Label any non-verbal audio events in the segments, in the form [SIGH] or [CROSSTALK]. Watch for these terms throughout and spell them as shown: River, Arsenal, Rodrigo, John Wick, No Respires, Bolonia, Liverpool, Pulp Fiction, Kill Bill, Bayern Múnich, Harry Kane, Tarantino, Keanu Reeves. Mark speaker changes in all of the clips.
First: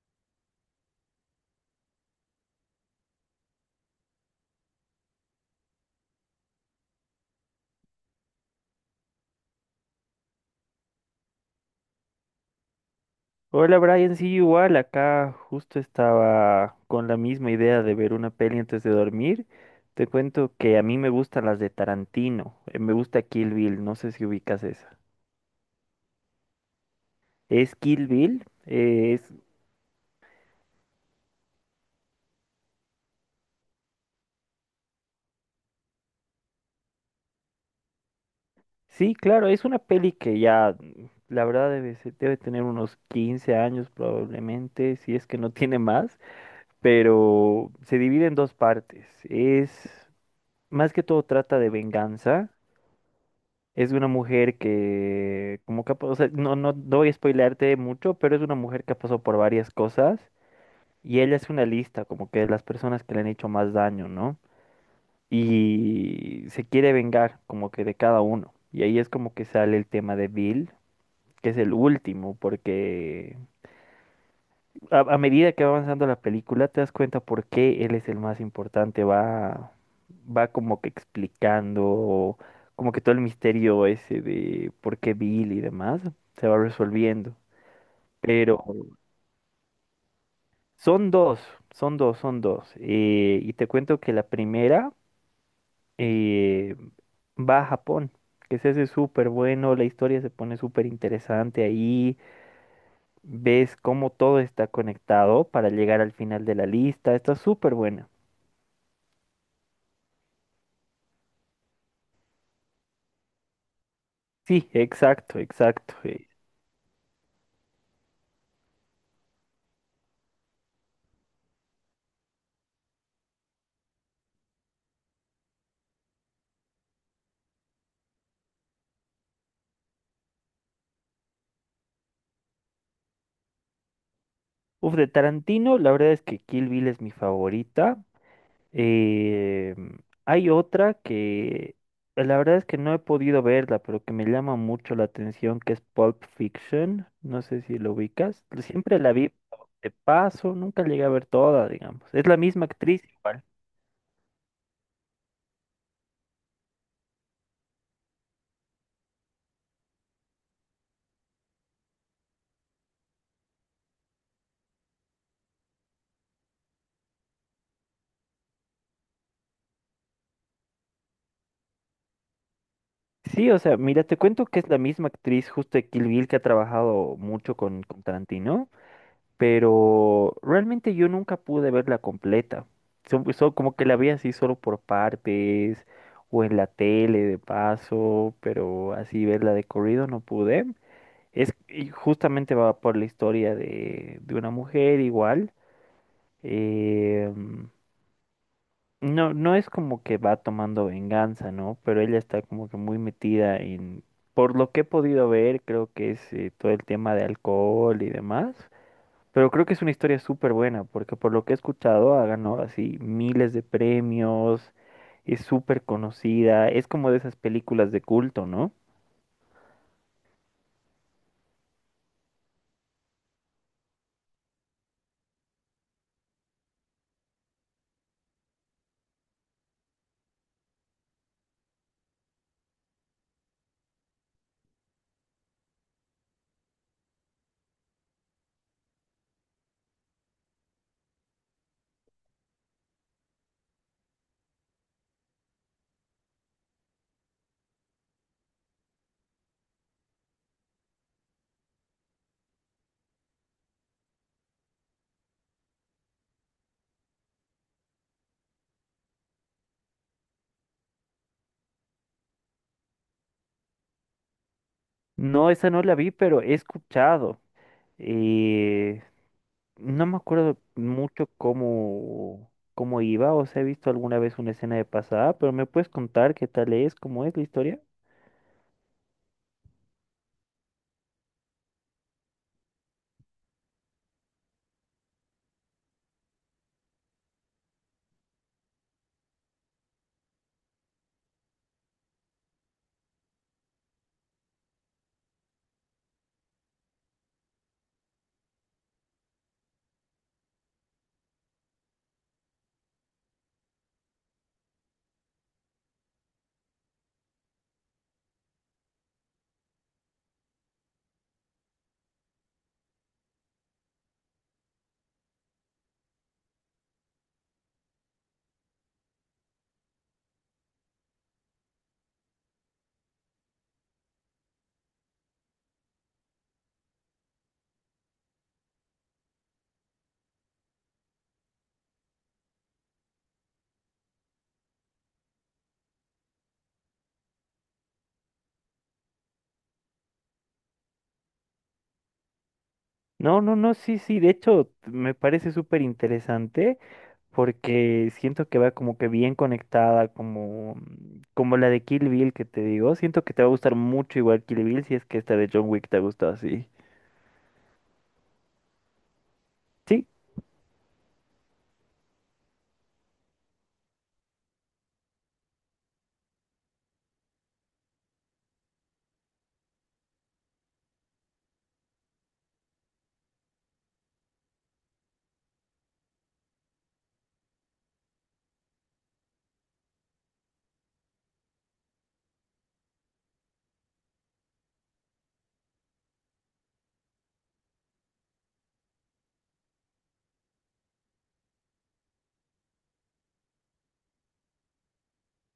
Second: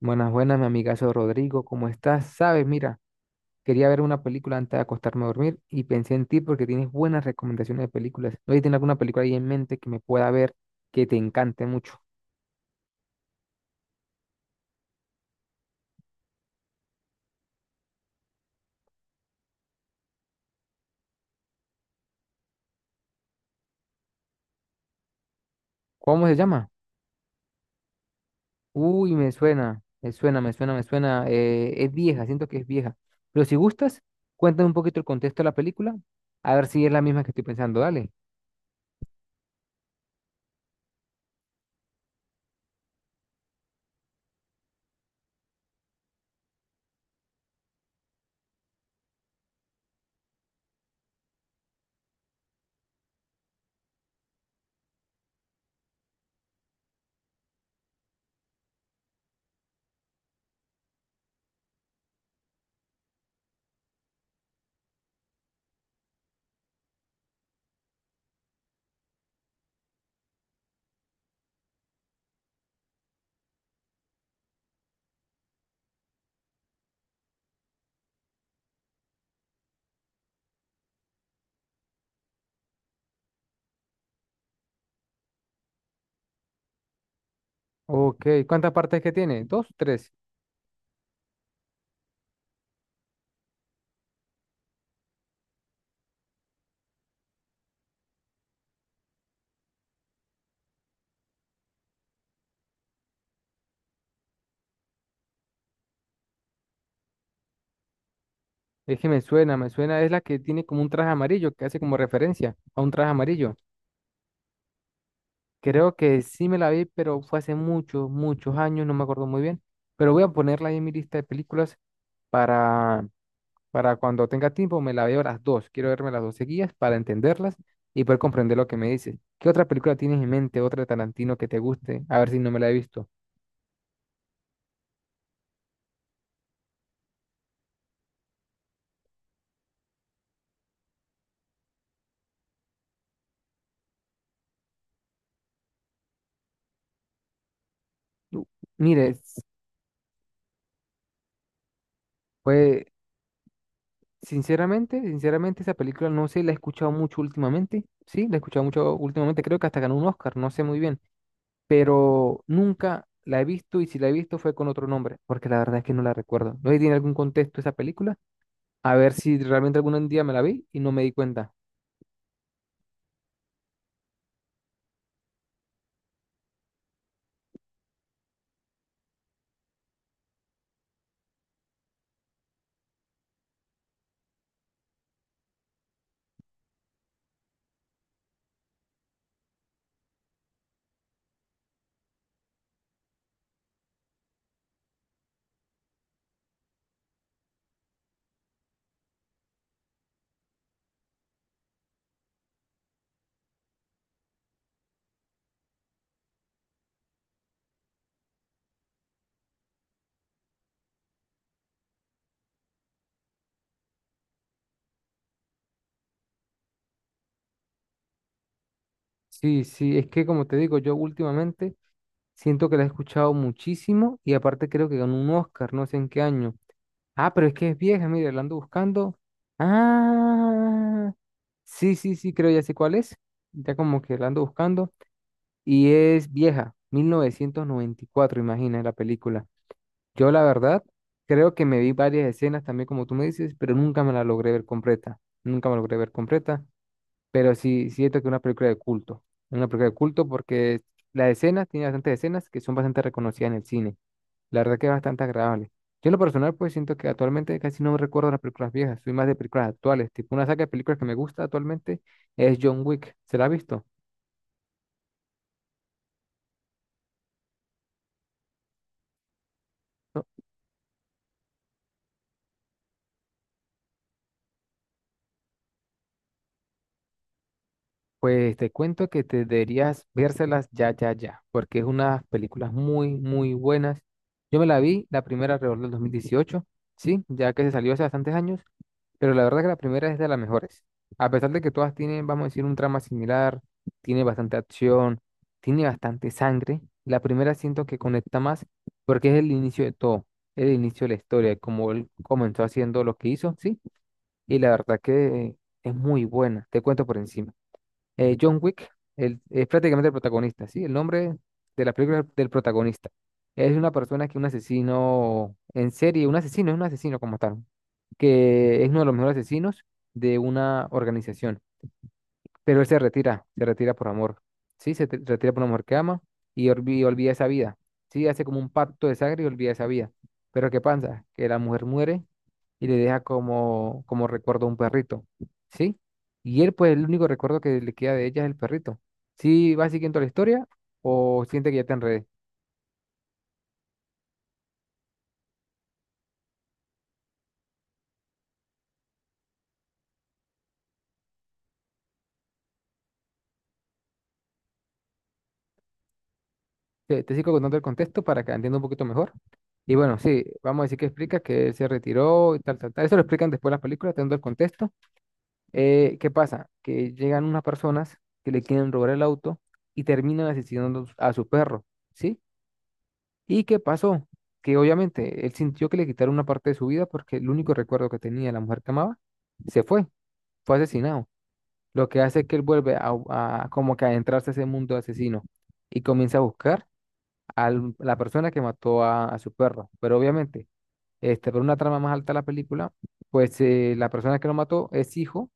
Speaker 1: Buenas, buenas, mi amigazo Rodrigo, ¿cómo estás? Sabes, mira, quería ver una película antes de acostarme a dormir y pensé en ti porque tienes buenas recomendaciones de películas. ¿No tienes alguna película ahí en mente que me pueda ver que te encante mucho?
Speaker 2: Hola Brian, sí, igual, acá justo estaba con la misma idea de ver una peli antes de dormir. Te cuento que a mí me gustan las de Tarantino, me gusta Kill Bill, no sé si ubicas esa.
Speaker 1: ¿Cómo se llama?
Speaker 2: ¿Es Kill Bill?
Speaker 1: Uy, me suena, me suena, me suena, me suena. Es vieja, siento que es vieja. Pero si gustas, cuéntame un poquito el contexto de la película, a ver si es la misma que estoy pensando, dale.
Speaker 2: Sí, claro, es una peli que ya, la verdad, debe tener unos 15 años probablemente, si es que no [LAUGHS] tiene más, pero se divide en dos partes. Más que todo trata de venganza. Es una mujer que, como que, o sea, no, no no voy a spoilearte mucho, pero es una mujer que ha pasado por varias cosas y ella hace una lista, como que de las personas que le han hecho más daño, ¿no? Y se quiere vengar, como que de cada uno. Y ahí es como que sale el tema de Bill, que es el último, porque a medida que va avanzando la película, te das cuenta por qué él es el más importante. Va como que explicando, como que todo el misterio ese de por qué Bill y demás se va resolviendo.
Speaker 1: Ok,
Speaker 2: Pero
Speaker 1: ¿cuántas partes que tiene? ¿Dos, tres?
Speaker 2: son dos, son dos, son dos. Y te cuento que la primera eh, va a Japón, que se hace súper bueno, la historia se pone súper interesante ahí. Ves cómo todo está conectado para llegar al final de la lista. Está súper buena.
Speaker 1: Es que me suena, es la que tiene como un traje amarillo, que hace como referencia a un traje amarillo.
Speaker 2: Sí, exacto,
Speaker 1: Creo
Speaker 2: exacto.
Speaker 1: que sí me la vi, pero fue hace muchos, muchos años, no me acuerdo muy bien. Pero voy a ponerla ahí en mi lista de películas para, para cuando tenga tiempo me la veo las dos. Quiero verme las dos seguidas para entenderlas y poder comprender lo que me dice. ¿Qué otra película tienes en mente, otra de Tarantino que te guste? A ver si no me la he visto.
Speaker 2: Uf, de Tarantino, la verdad es que Kill Bill es mi favorita. Eh, hay otra que la verdad es que no he podido verla, pero que me llama mucho la atención, que es Pulp Fiction. No sé si lo ubicas.
Speaker 1: U-
Speaker 2: Siempre
Speaker 1: Mire,
Speaker 2: la vi de paso, nunca llegué a ver toda, digamos. Es la misma
Speaker 1: pues
Speaker 2: actriz igual.
Speaker 1: sinceramente, sinceramente esa película no sé, la he escuchado mucho últimamente. Sí, la he escuchado mucho últimamente. Creo que hasta ganó un Oscar, no sé muy bien. Pero nunca la he visto y si la he visto fue con otro nombre, porque la verdad es que no la recuerdo. No sé si tiene algún contexto esa película, a ver si realmente algún día me la vi y no me di cuenta.
Speaker 2: Sí, o sea, mira, te cuento que es la misma actriz justo de Kill Bill que ha trabajado mucho con, Tarantino. Pero realmente yo nunca pude verla completa. Son como que la vi así solo por partes o en la tele de paso, pero así verla de corrido no pude. Es y justamente va por la historia de una mujer igual. eh, no, no es como que va tomando venganza, ¿no? Pero ella está como que muy metida en, por lo que he podido ver, creo que es todo el tema de alcohol y demás. Pero creo que es una historia súper buena, porque por lo que he escuchado ha ganado así miles de premios, es súper conocida, es como de esas películas de culto, ¿no?
Speaker 1: Sí, sí, es que como te digo, yo últimamente siento que la he escuchado muchísimo y aparte creo que ganó un Oscar, no sé en qué año. Ah, pero es que es vieja, mire, la ando buscando. Ah, sí, sí, sí, creo ya sé cuál es. Ya como que la ando buscando y es vieja, 1994, imagina la película. Yo la verdad creo que me vi varias escenas también como tú me dices, pero nunca me la logré ver completa. Nunca me la logré ver completa, pero sí siento que es una película de culto. Una película de culto porque las escenas, tiene bastantes escenas que son bastante reconocidas en el cine. La verdad que es bastante agradable. Yo en lo personal pues siento que actualmente casi no recuerdo las películas viejas, soy más de películas actuales. Tipo una saga de películas que me gusta actualmente es John Wick. ¿Se la ha visto?
Speaker 2: No, esa no la vi, pero he escuchado. eh, no me acuerdo mucho cómo iba, o sea, he visto alguna vez una escena de pasada, pero ¿me puedes contar qué tal es, cómo es la historia?
Speaker 1: Pues te cuento que te deberías vérselas ya, ya, ya, porque es unas películas muy, muy buenas. Yo me la vi, la primera alrededor del 2018, sí, ya que se salió hace bastantes años, pero la verdad que la primera es de las mejores. A pesar de que todas tienen, vamos a decir, un trama similar, tiene bastante acción, tiene bastante sangre, la primera siento que conecta más porque es el inicio de todo, el inicio de la historia, como él comenzó haciendo lo que hizo, sí, y la verdad que es muy buena, te cuento por encima. John Wick es prácticamente el protagonista, ¿sí? El nombre de la película del protagonista. Es una persona que es un asesino en serie, un asesino, es un asesino como tal, que es uno de los mejores asesinos de una organización. Pero él se retira por amor. Sí, se retira por una mujer que ama y olvida esa vida. Sí, hace como un pacto de sangre y olvida esa vida. Pero ¿qué pasa? Que la mujer muere y le deja como recuerdo un perrito. ¿Sí? Y él, pues, el único recuerdo que le queda de ella es el perrito. ¿Sí va siguiendo la historia o siente que ya te enredé?
Speaker 2: No, no, no, sí, sí, de hecho me parece súper interesante. Porque siento que va como que bien conectada, como la de Kill Bill que te digo. Siento que te va a gustar mucho igual Kill Bill si es que esta de John Wick te gustó así.
Speaker 1: Te sigo contando el contexto para que entienda un poquito mejor. Y
Speaker 2: Sí,
Speaker 1: bueno, sí, vamos a decir que explica que él se retiró y tal, tal, tal. Eso lo explican después en las películas, teniendo el contexto. ¿Qué pasa? Que llegan unas personas que le quieren robar el auto y terminan asesinando a su perro, ¿sí? ¿Y qué pasó? Que obviamente él sintió que le quitaron una parte de su vida porque el único recuerdo que tenía de la mujer que amaba se fue, fue asesinado. Lo que hace que él vuelve a como que adentrarse a ese mundo de asesino y comienza a buscar a la persona que mató a su perro. Pero obviamente, este, por una trama más alta de la película, pues la persona que lo mató es hijo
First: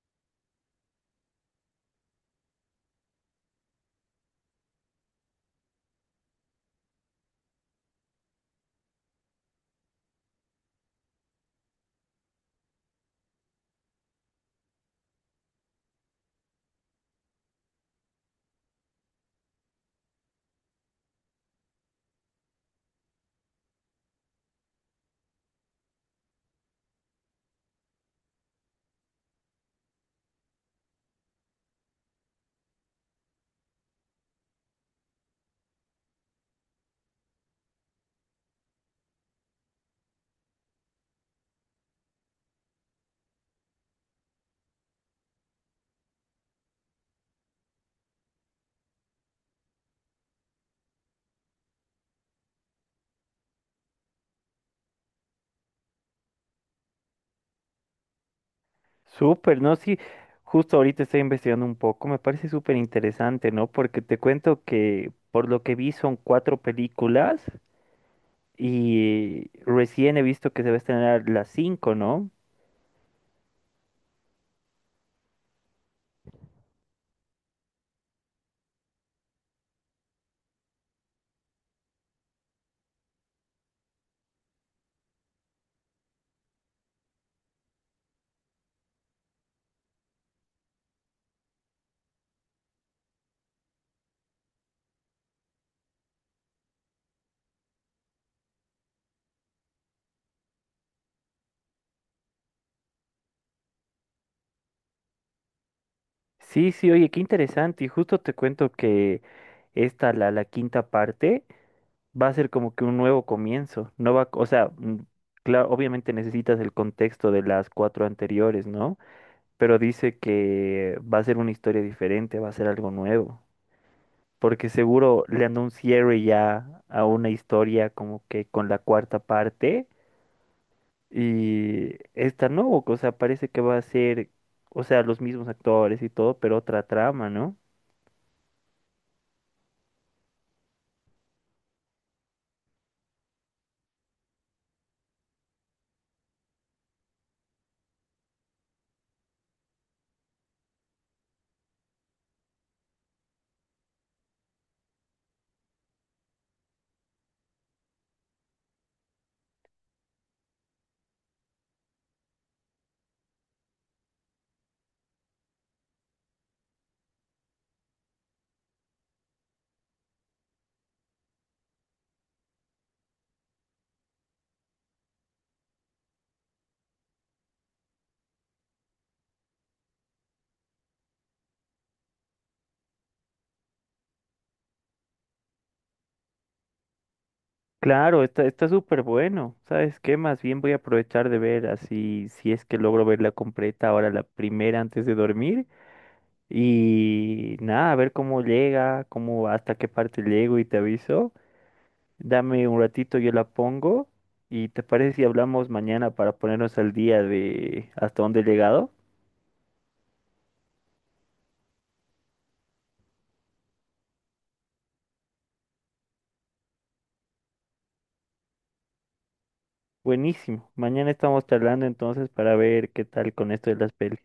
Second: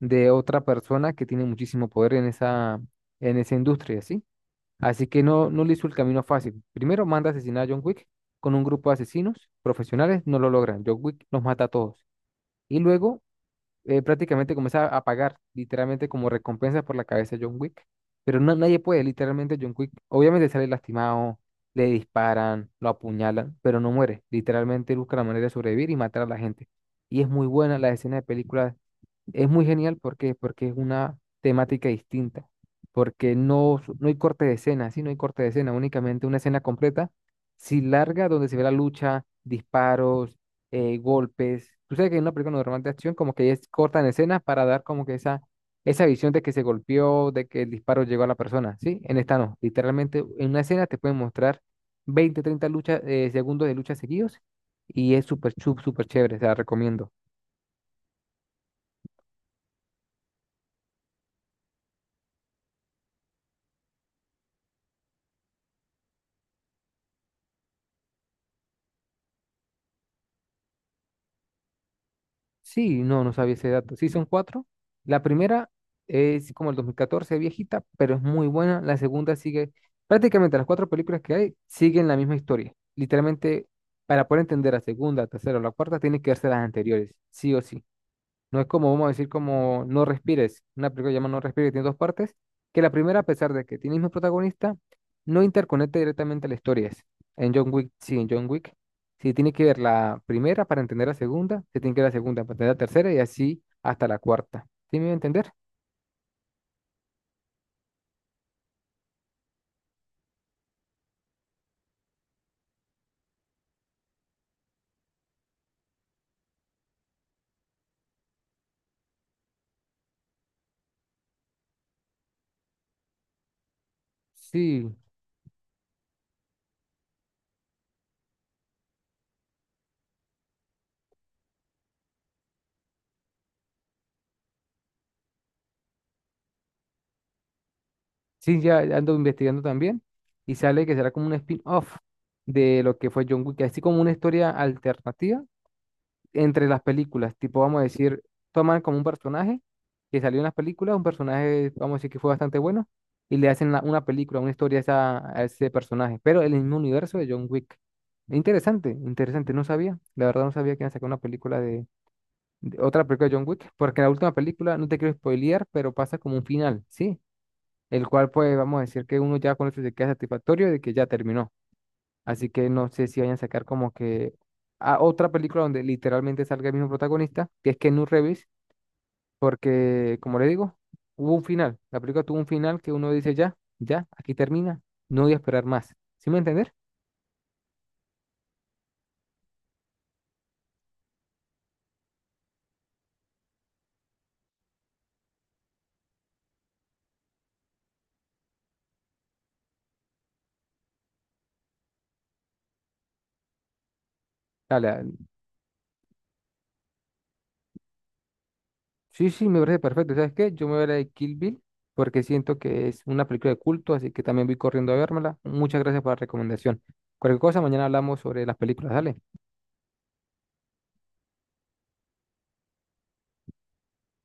Speaker 1: de otra persona que tiene muchísimo poder en en esa industria, ¿sí? Así que no, no le hizo el camino fácil. Primero manda a asesinar a John Wick con un grupo de asesinos profesionales, no lo logran. John Wick los mata a todos. Y luego prácticamente comienza a pagar, literalmente como recompensa por la cabeza de John Wick. Pero no, nadie puede, literalmente John Wick, obviamente sale lastimado, le disparan, lo apuñalan, pero no muere. Literalmente busca la manera de sobrevivir y matar a la gente. Y es muy buena la escena de película, es muy genial porque, es una temática distinta, porque no, no hay corte de escena, sí, no hay corte de escena, únicamente una escena completa, sí larga, donde se ve la lucha, disparos, golpes. Tú sabes que en una película normal de acción como que es corta en escena para dar como que esa visión de que se golpeó, de que el disparo llegó a la persona, ¿sí? En esta no, literalmente en una escena te pueden mostrar 20 30 luchas, segundos de lucha seguidos y es súper, súper chévere, te la recomiendo.
Speaker 2: súper, ¿no? Sí, justo ahorita estoy investigando un poco, me parece súper interesante, ¿no? Porque te cuento que por lo que vi son cuatro películas y recién he visto que se va a estrenar las cinco, ¿no?
Speaker 1: Sí, no, no sabía ese dato. Sí, son cuatro. La primera es como el 2014, viejita, pero es muy buena. La segunda sigue, prácticamente las cuatro películas que hay siguen la misma historia. Literalmente, para poder entender la segunda, la tercera o la cuarta, tiene que verse las anteriores, sí o sí. No es como, vamos a decir, como No Respires, una película que se llama No Respires, que tiene dos partes, que la primera, a pesar de que tiene el mismo protagonista, no interconecta directamente a la historia. En John Wick, sí, en John Wick, sí, tiene que ver la primera para entender la segunda, se tiene que ver la segunda para entender la tercera y así hasta la cuarta. ¿Sí me voy a entender?
Speaker 2: Sí, sí, oye, qué interesante. Y justo te cuento que la quinta parte. Va a ser como que un nuevo comienzo. No va, o sea, claro, obviamente necesitas el contexto de las cuatro anteriores, ¿no? Pero dice que va a ser una historia diferente, va a ser algo nuevo. Porque
Speaker 1: Sí,
Speaker 2: seguro le andó un cierre ya a una historia como que con la cuarta parte. Y esta no, o sea, parece que va a ser, o sea, los mismos actores y todo, pero otra trama, ¿no?
Speaker 1: sí, ya ando investigando también y sale que será como un spin-off de lo que fue John Wick, así como una historia alternativa entre las películas, tipo, vamos a decir, toman como un personaje que salió en las películas, un personaje, vamos a decir que fue bastante bueno, y le hacen una película, una historia a ese personaje, pero en el mismo universo de John Wick. Interesante, interesante, no sabía, la verdad no sabía que iban a sacar una película otra película de John Wick, porque la última película, no te quiero spoilear, pero pasa como un final, ¿sí? El cual pues vamos a decir que uno ya con eso se queda satisfactorio de que ya terminó. Así que no sé si vayan a sacar como que a otra película donde literalmente salga el mismo protagonista, que es Keanu Reeves, porque como le digo, hubo un final. La película tuvo un final que uno dice ya, ya, aquí termina, no voy a esperar más. ¿Sí me va a entender?
Speaker 2: Claro, está súper bueno. ¿Sabes qué? Más bien voy a aprovechar de ver así si es que logro verla completa ahora la primera antes de dormir. Y nada, a ver cómo llega, cómo hasta qué parte llego y te aviso. Dame un ratito, yo la pongo. ¿Y te
Speaker 1: Dale, dale.
Speaker 2: parece si hablamos mañana para ponernos al día de hasta dónde he llegado?
Speaker 1: Sí, sí, me parece perfecto. ¿Sabes qué? Yo me voy a ver la de Kill Bill porque siento que es una película de culto, así que también voy corriendo a vérmela. Muchas gracias por la recomendación. Cualquier cosa, mañana hablamos sobre las películas. Dale.
Speaker 2: Buenísimo. Mañana estamos charlando entonces para ver qué tal con esto de las pelis.